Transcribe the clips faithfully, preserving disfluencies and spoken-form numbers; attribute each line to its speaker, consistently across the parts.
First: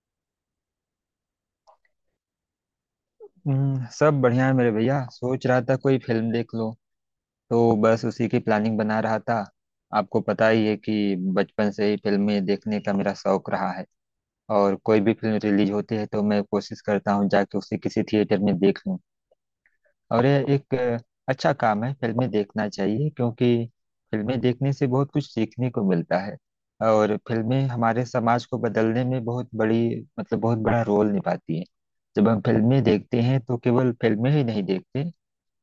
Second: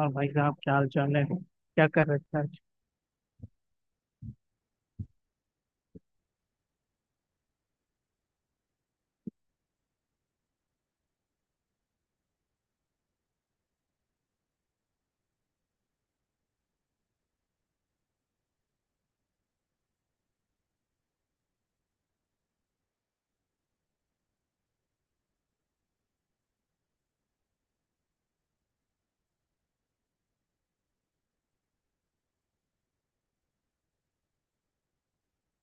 Speaker 1: और भाई साहब क्या हाल चाल है, क्या कर रखा है।
Speaker 2: हम्म, सब बढ़िया है मेरे भैया। सोच रहा था कोई फिल्म देख लो। तो बस उसी की प्लानिंग बना रहा था। आपको पता ही है कि बचपन से ही फिल्में देखने का मेरा शौक रहा है। और कोई भी फिल्म रिलीज होती है तो मैं कोशिश करता हूँ जाके उसे किसी थिएटर में देख लूँ। और यह एक अ, अच्छा काम है, फिल्में देखना चाहिए क्योंकि फिल्में देखने से बहुत कुछ सीखने को मिलता है। और फिल्में हमारे समाज को बदलने में बहुत बड़ी, मतलब बहुत बड़ा रोल निभाती हैं। जब हम फिल्में देखते हैं तो केवल फिल्में ही नहीं देखते,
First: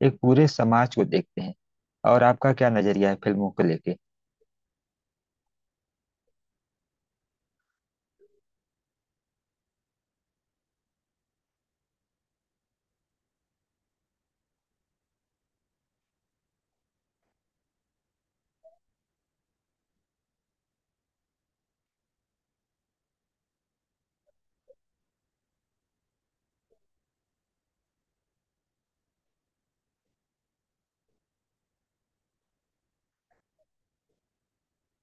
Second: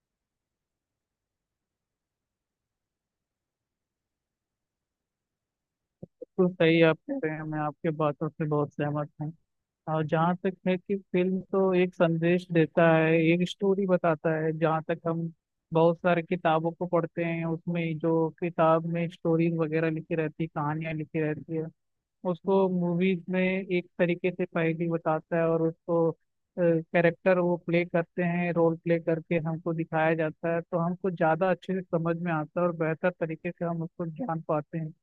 Speaker 2: एक पूरे समाज को देखते हैं। और आपका क्या नजरिया है फिल्मों को लेके?
Speaker 1: बिल्कुल सही आप कह रहे हैं, मैं आपके बातों से बहुत सहमत हूँ। और जहाँ तक है कि फिल्म तो एक संदेश देता है, एक स्टोरी बताता है। जहाँ तक हम बहुत सारे किताबों को पढ़ते हैं, उसमें जो किताब में स्टोरीज वगैरह लिखी रहती है, कहानियाँ लिखी रहती है, उसको मूवीज में एक तरीके से पहेली बताता है। और उसको कैरेक्टर वो प्ले करते हैं, रोल प्ले करके हमको दिखाया जाता है, तो हमको ज़्यादा अच्छे से समझ में आता है और बेहतर तरीके से हम उसको जान पाते हैं।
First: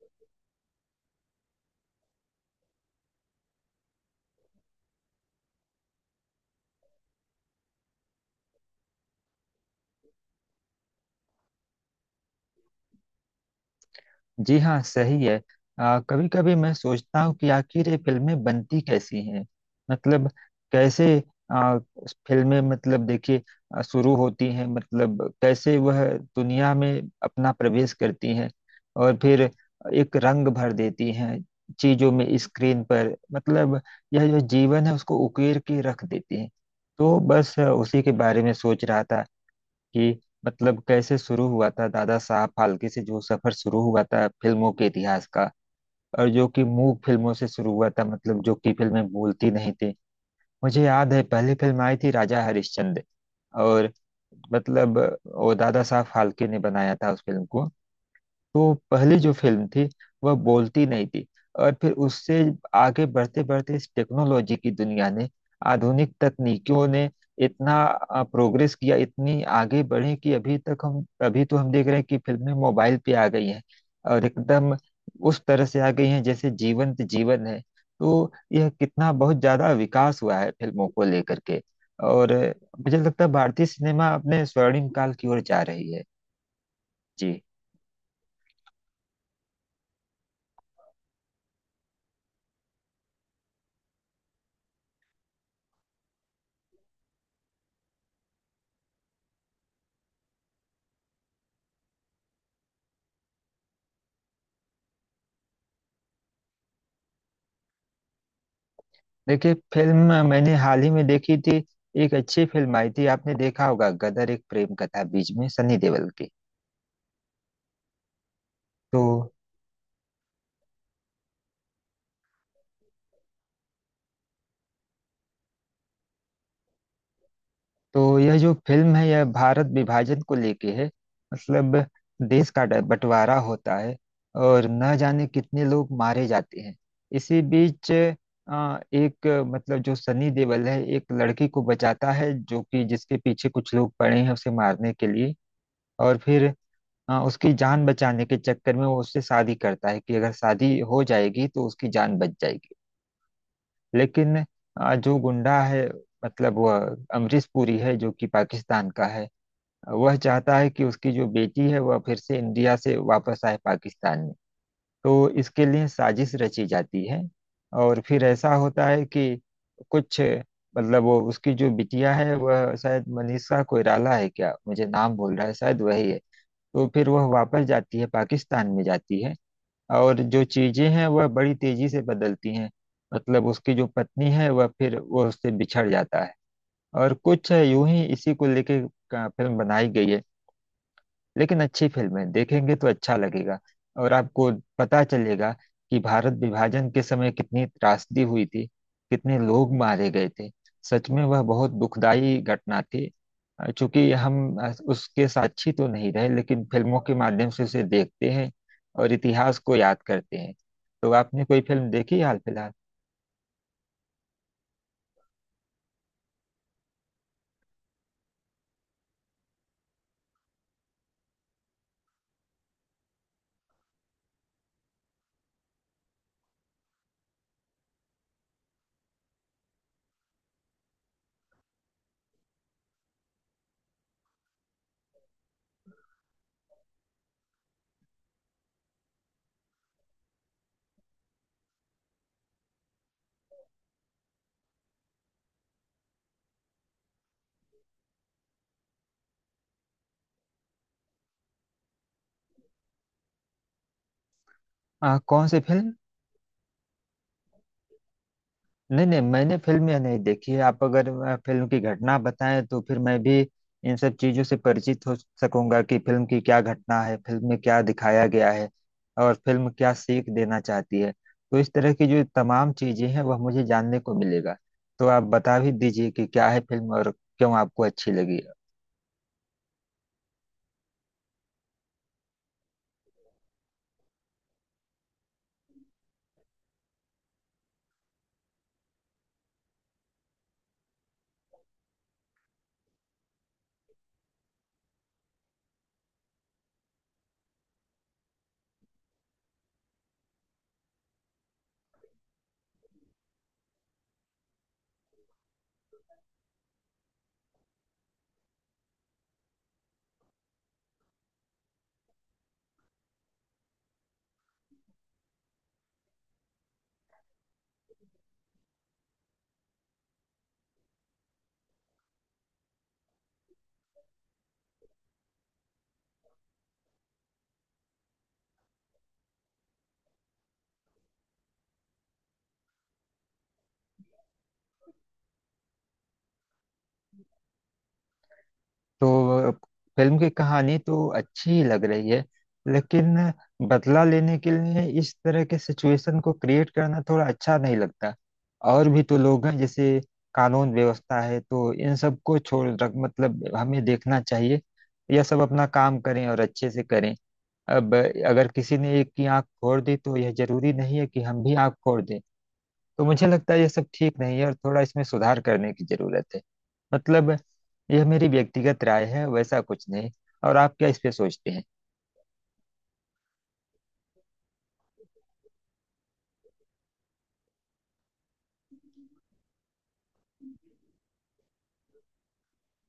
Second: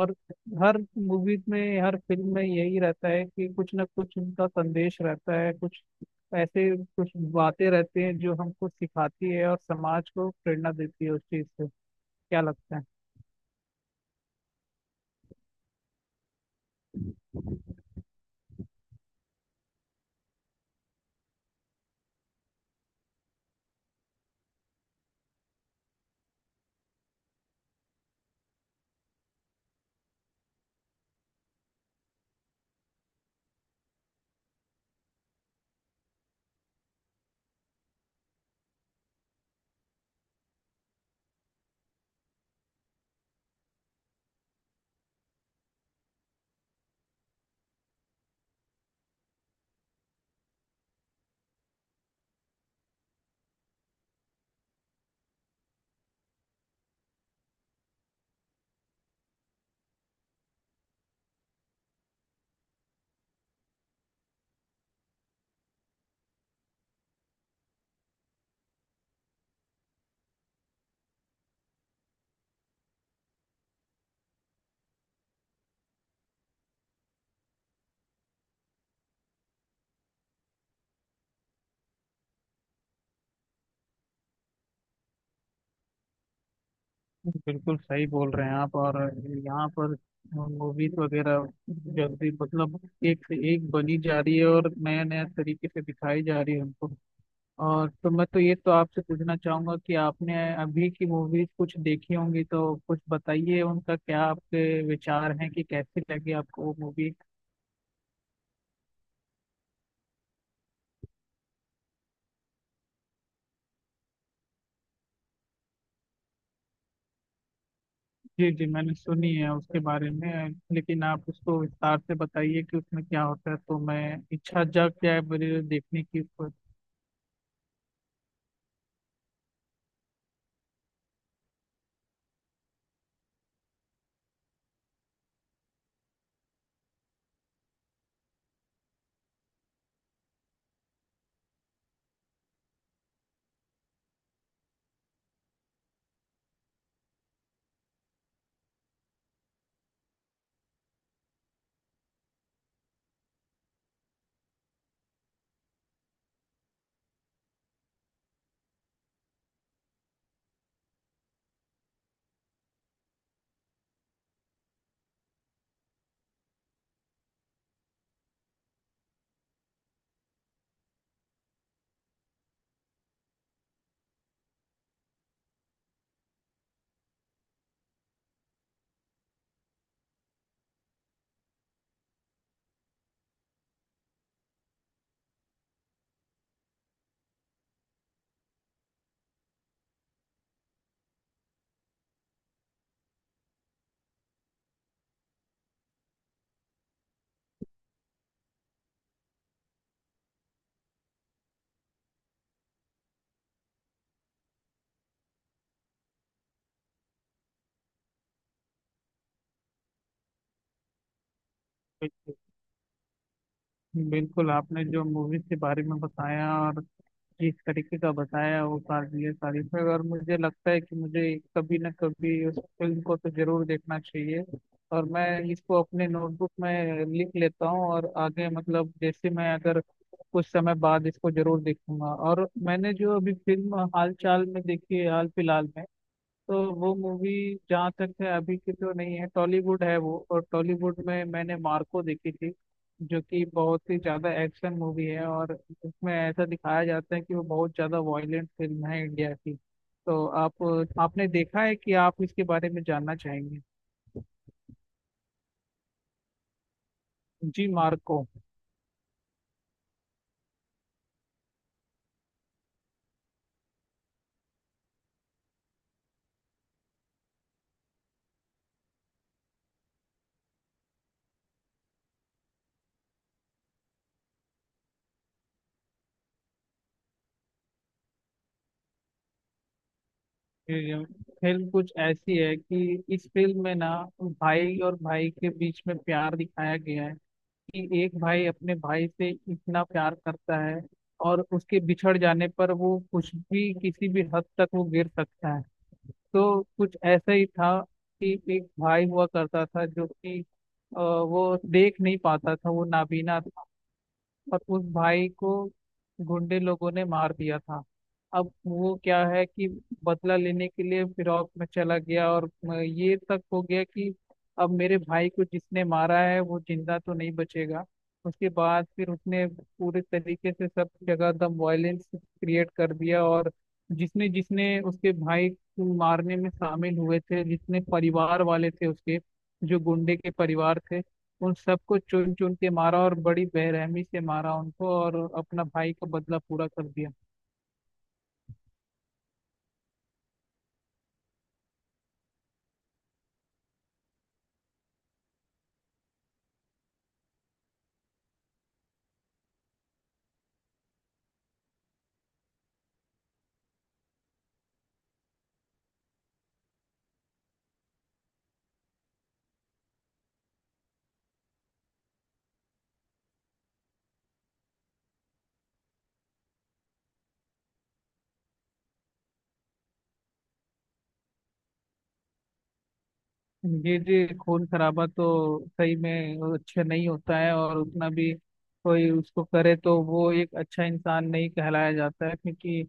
Speaker 1: और हर मूवीज में, हर फिल्म में यही रहता है कि कुछ ना कुछ उनका संदेश रहता है, कुछ ऐसे कुछ बातें रहती हैं जो हमको सिखाती है और समाज को प्रेरणा देती है उस चीज़ से। क्या लगता है।
Speaker 2: जी हाँ, सही है। कभी कभी मैं सोचता हूँ कि आखिर ये फिल्में बनती कैसी हैं। मतलब कैसे आ, फिल्में, मतलब देखिए आ, शुरू होती हैं, मतलब कैसे वह दुनिया में अपना प्रवेश करती हैं और फिर एक रंग भर देती हैं चीजों में, स्क्रीन पर। मतलब यह जो जीवन है उसको उकेर के रख देती हैं। तो बस आ, उसी के बारे में सोच रहा था कि मतलब कैसे शुरू हुआ था, दादा साहब फाल्के से जो सफर शुरू हुआ था फिल्मों के इतिहास का। और जो कि मूक फिल्मों से शुरू हुआ था, मतलब जो कि फिल्में बोलती नहीं थी। मुझे याद है पहली फिल्म आई थी राजा हरिश्चंद्र। और मतलब वो दादा साहब फाल्के ने बनाया था उस फिल्म को। तो पहली जो फिल्म थी, वह बोलती नहीं थी। और फिर उससे आगे बढ़ते बढ़ते इस टेक्नोलॉजी की दुनिया ने, आधुनिक तकनीकियों ने इतना अ, प्रोग्रेस किया, इतनी आगे बढ़े कि अभी तक हम, अभी तो हम देख रहे हैं कि फिल्में मोबाइल पे आ गई हैं। और एकदम उस तरह से आ गई हैं जैसे जीवंत जीवन है। तो यह कितना बहुत ज्यादा विकास हुआ है फिल्मों को लेकर के। और अ, मुझे लगता है भारतीय सिनेमा अपने स्वर्णिम काल की ओर जा रही है। जी,
Speaker 1: बिल्कुल सही बोल रहे हैं आप। और यहाँ पर मूवीज वगैरह जल्दी मतलब एक से एक बनी जा रही है और नया नया तरीके से दिखाई जा रही है हमको। और तो मैं तो ये तो आपसे पूछना चाहूंगा कि आपने अभी की मूवीज कुछ देखी होंगी तो कुछ बताइए, उनका क्या आपके विचार हैं कि कैसी लगी आपको वो मूवी।
Speaker 2: देखिए फिल्म मैंने हाल ही में देखी थी, एक अच्छी फिल्म आई थी, आपने देखा होगा गदर एक प्रेम कथा, बीच में सनी देओल की।
Speaker 1: जी जी, मैंने
Speaker 2: तो
Speaker 1: सुनी है उसके बारे में, लेकिन आप उसको विस्तार से बताइए कि उसमें क्या होता है, तो मैं, इच्छा जाग जाए मेरी देखने की।
Speaker 2: तो यह जो फिल्म है यह भारत विभाजन को लेके है। मतलब देश का ड- बंटवारा होता है और न जाने कितने लोग मारे जाते हैं। इसी बीच अ, एक अ, मतलब जो सनी देओल है एक लड़की को बचाता है, जो कि जिसके पीछे कुछ लोग पड़े हैं उसे मारने के लिए। और फिर हाँ, उसकी जान बचाने के चक्कर में वो उससे शादी करता है कि अगर शादी हो जाएगी तो उसकी जान बच जाएगी। लेकिन अ, जो गुंडा है, मतलब वह अमरीश पुरी है, जो कि पाकिस्तान का है। वह चाहता है कि उसकी जो बेटी है वह फिर से इंडिया से वापस आए पाकिस्तान में। तो इसके लिए साजिश रची जाती है। और फिर ऐसा होता है कि कुछ, मतलब वो उसकी जो बिटिया है, वह शायद मनीषा कोइराला है क्या, मुझे नाम बोल रहा है शायद वही है। तो फिर वह वापस जाती है, पाकिस्तान में जाती है, और जो चीजें हैं वह बड़ी तेजी से बदलती हैं। मतलब उसकी जो पत्नी है वह फिर वह उससे बिछड़ जाता है। और कुछ यूं ही इसी को लेके का फिल्म बनाई गई है। लेकिन अच्छी फिल्म है, देखेंगे तो अच्छा लगेगा। और आपको पता चलेगा कि भारत विभाजन के समय कितनी त्रासदी हुई थी, कितने लोग मारे गए थे। सच में वह बहुत दुखदाई घटना थी। अ, चूंकि हम अ, उसके साक्षी तो नहीं रहे, लेकिन फिल्मों के माध्यम से उसे देखते हैं और इतिहास को याद करते हैं। तो आपने कोई फिल्म देखी हाल फिलहाल?
Speaker 1: बिल्कुल, आपने जो मूवीज के बारे में बताया और जिस तरीके का बताया वो काबिल तारीफ है, और मुझे लगता है कि मुझे कभी ना कभी उस फिल्म को तो जरूर देखना चाहिए। और मैं इसको अपने नोटबुक में लिख लेता हूँ, और आगे मतलब जैसे मैं अगर कुछ समय बाद इसको जरूर देखूंगा। और मैंने जो अभी फिल्म हाल चाल में देखी है, हाल फिलहाल में, तो वो मूवी जहाँ तक है अभी की तो नहीं है, टॉलीवुड है वो। और टॉलीवुड में मैंने मार्को देखी थी, जो कि बहुत ही ज्यादा एक्शन मूवी है और उसमें ऐसा दिखाया जाता है कि वो बहुत ज्यादा वायलेंट फिल्म है इंडिया की। तो आप, आपने देखा है कि आप इसके बारे में जानना चाहेंगे।
Speaker 2: अ, कौन सी फिल्म?
Speaker 1: जी, मार्को।
Speaker 2: नहीं नहीं, मैंने फिल्म यह नहीं देखी है। आप अगर अ, फिल्म की घटना बताएं तो फिर मैं भी इन सब चीजों से परिचित हो सकूंगा कि फिल्म की क्या घटना है, फिल्म में क्या दिखाया गया है और फिल्म क्या सीख देना चाहती है। तो इस तरह की जो तमाम चीजें हैं वह मुझे जानने को मिलेगा। तो आप बता भी दीजिए कि क्या है फिल्म और क्यों आपको अच्छी लगी।
Speaker 1: फिल्म कुछ ऐसी है कि इस फिल्म में ना, भाई और भाई के बीच में प्यार दिखाया गया है कि एक भाई अपने भाई से इतना प्यार करता है, और उसके बिछड़ जाने पर वो कुछ भी किसी भी हद तक वो गिर सकता है। तो कुछ ऐसा ही था कि एक भाई हुआ करता था जो कि अ, वो देख नहीं पाता था, वो नाबीना। और उस भाई को गुंडे लोगों ने मार दिया था। अब वो क्या है कि बदला लेने के लिए फिरौत में चला गया और म- ये तक हो गया कि अब मेरे भाई को जिसने मारा है वो जिंदा तो नहीं बचेगा। उसके बाद फिर उसने पूरे तरीके से सब जगह दम वायलेंस क्रिएट कर दिया, और जिसने जिसने उसके भाई को मारने में शामिल हुए थे, जितने परिवार वाले थे उसके, जो गुंडे के परिवार थे, उन सबको चुन चुन के मारा और बड़ी बेरहमी से मारा उनको, और अपना भाई का बदला पूरा कर दिया।
Speaker 2: तो फिल्म की कहानी तो अच्छी ही लग रही है, लेकिन बदला लेने के लिए इस तरह के सिचुएशन को क्रिएट करना थोड़ा अच्छा नहीं लगता। और भी तो लोग हैं, जैसे कानून व्यवस्था है, तो इन सबको छोड़ रख मतलब हमें देखना चाहिए यह सब अपना काम करें और अच्छे से करें। अब अगर किसी ने एक की आंख फोड़ दी तो यह जरूरी नहीं है कि हम भी आंख फोड़ दें। तो मुझे लगता है यह सब ठीक नहीं है और थोड़ा इसमें सुधार करने की जरूरत है। मतलब यह मेरी व्यक्तिगत राय है, वैसा कुछ नहीं। और आप क्या इस पे सोचते हैं?
Speaker 1: जी जी, खून खराबा तो सही में वो अच्छा नहीं होता है। और उतना भी कोई उसको करे तो वो एक अच्छा इंसान नहीं कहलाया जाता है, क्योंकि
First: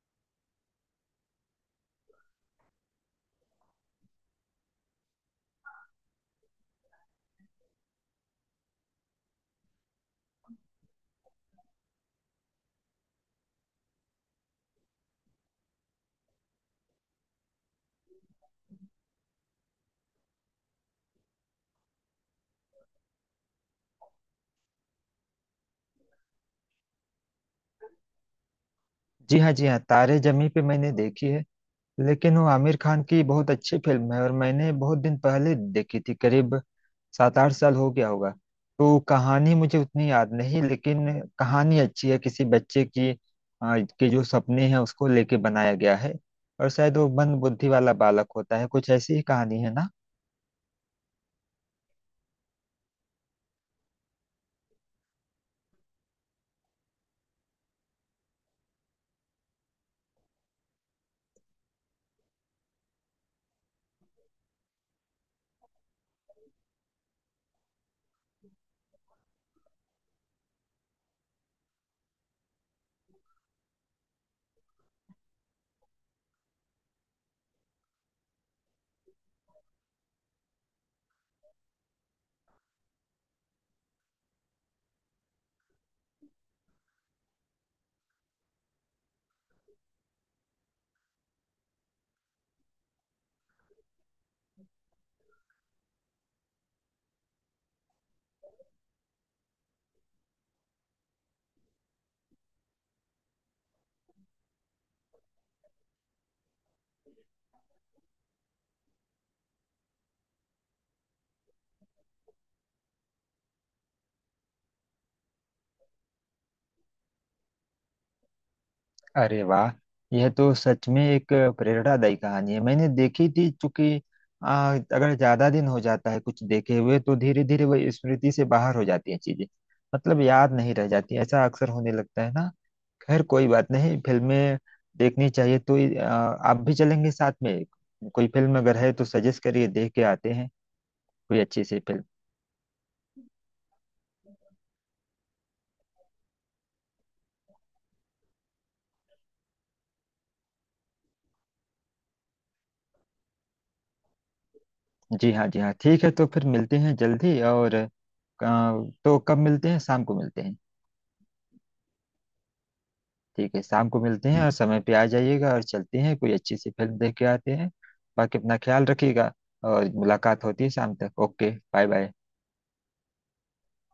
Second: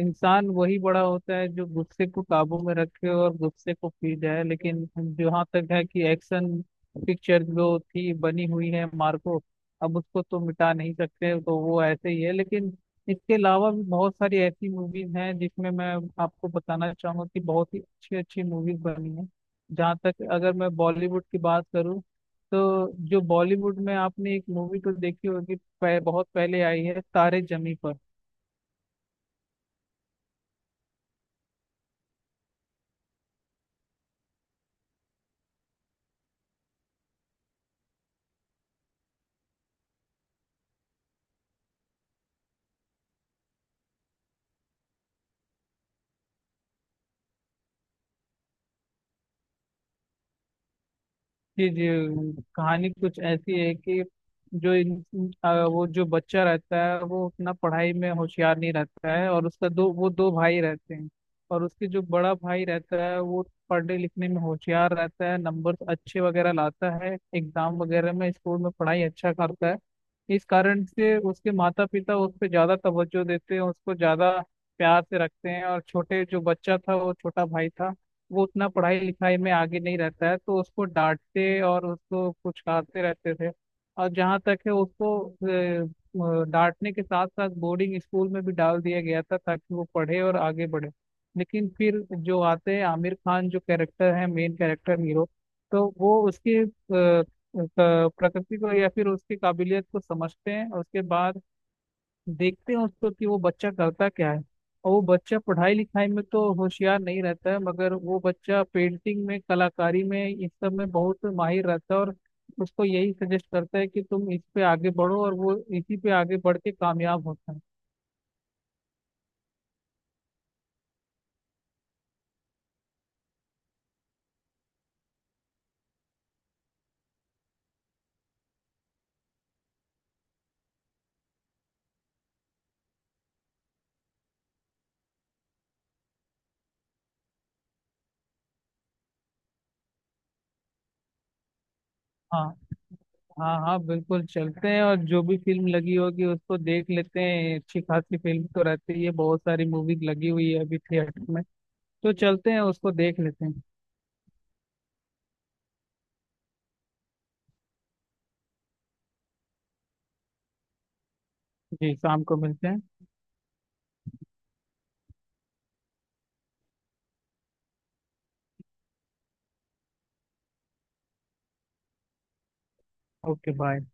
Speaker 1: इंसान वही बड़ा होता है जो गुस्से को काबू में रखे और गुस्से को पी जाए। लेकिन जहाँ तक है कि एक्शन पिक्चर जो थी बनी हुई है मार्को, अब उसको तो मिटा नहीं सकते, तो वो ऐसे ही है। लेकिन इसके अलावा भी बहुत सारी ऐसी मूवीज हैं जिसमें मैं आपको बताना चाहूंगा कि बहुत ही अच्छी अच्छी मूवीज बनी हैं। जहाँ तक अगर मैं बॉलीवुड की बात करूँ, तो जो बॉलीवुड में आपने एक मूवी तो देखी होगी, पह, बहुत पहले आई है, तारे जमी पर।
Speaker 2: जी हाँ, जी हाँ, तारे जमी पे मैंने देखी है। लेकिन वो आमिर खान की बहुत अच्छी फिल्म है, और मैंने बहुत दिन पहले देखी थी, करीब सात आठ साल हो गया होगा। तो कहानी मुझे उतनी याद नहीं, लेकिन कहानी अच्छी है किसी बच्चे की, आ, के जो सपने हैं उसको लेके बनाया गया है। और शायद वो मंद बुद्धि वाला बालक होता है, कुछ ऐसी ही कहानी है ना।
Speaker 1: जी जी, कहानी कुछ ऐसी है कि जो इन इन- आ, वो जो बच्चा रहता है वो अपना पढ़ाई में होशियार नहीं रहता है, और उसका दो, वो दो भाई रहते हैं। और उसके जो बड़ा भाई रहता है वो पढ़ने लिखने में होशियार रहता है, नंबर अच्छे वगैरह लाता है एग्जाम वगैरह में, स्कूल में पढ़ाई अच्छा करता है। इस कारण से उसके माता पिता उस पर ज्यादा तवज्जो देते हैं, उसको ज्यादा प्यार से रखते हैं। और छोटे जो बच्चा था, वो छोटा भाई था, वो उतना पढ़ाई लिखाई में आगे नहीं रहता है, तो उसको डांटते और उसको कुचलाते रहते थे। और जहाँ तक है उसको अ, अ, डांटने के साथ साथ बोर्डिंग स्कूल में भी डाल दिया गया था ताकि वो पढ़े और आगे बढ़े। लेकिन फिर जो आते हैं आमिर खान, जो कैरेक्टर है मेन कैरेक्टर हीरो, तो वो उसके अ, अ, प्रकृति को या फिर उसकी काबिलियत को समझते हैं। उसके बाद देखते हैं उसको कि वो बच्चा करता क्या है। और वो बच्चा पढ़ाई लिखाई में तो होशियार नहीं रहता है, मगर वो बच्चा पेंटिंग में कलाकारी में इस सब में बहुत माहिर रहता है, और उसको यही सजेस्ट करता है कि तुम इस पे आगे बढ़ो, और वो इसी पे आगे बढ़ के कामयाब होता है।
Speaker 2: अरे वाह, यह तो सच में एक प्रेरणादायी कहानी है। मैंने देखी थी, चूंकि आ, अगर ज्यादा दिन हो जाता है कुछ देखे हुए तो धीरे धीरे वह स्मृति से बाहर हो जाती हैं चीजें। मतलब याद नहीं रह जाती, ऐसा अक्सर होने लगता है ना। खैर कोई बात नहीं, फिल्में देखनी चाहिए। तो आ, आप भी चलेंगे साथ में? कोई फिल्म अगर है तो सजेस्ट करिए, देख के आते हैं कोई अच्छी सी फिल्म।
Speaker 1: हाँ हाँ हाँ, बिल्कुल चलते हैं, और जो भी फिल्म लगी होगी उसको देख लेते हैं। अच्छी खासी फिल्म तो रहती है, बहुत सारी मूवीज लगी हुई है अभी थिएटर में, तो चलते हैं उसको देख लेते हैं।
Speaker 2: जी हाँ, जी हाँ ठीक है। तो फिर मिलते हैं जल्दी, और आ, तो कब मिलते हैं, शाम को मिलते हैं?
Speaker 1: जी, शाम को मिलते हैं।
Speaker 2: ठीक है, शाम को मिलते हैं। और समय पे आ जाइएगा, और चलते हैं कोई अच्छी सी फिल्म देख के आते हैं। बाकी अपना ख्याल रखिएगा, और मुलाकात होती है शाम तक। Okay, bye bye.
Speaker 1: Okay bye.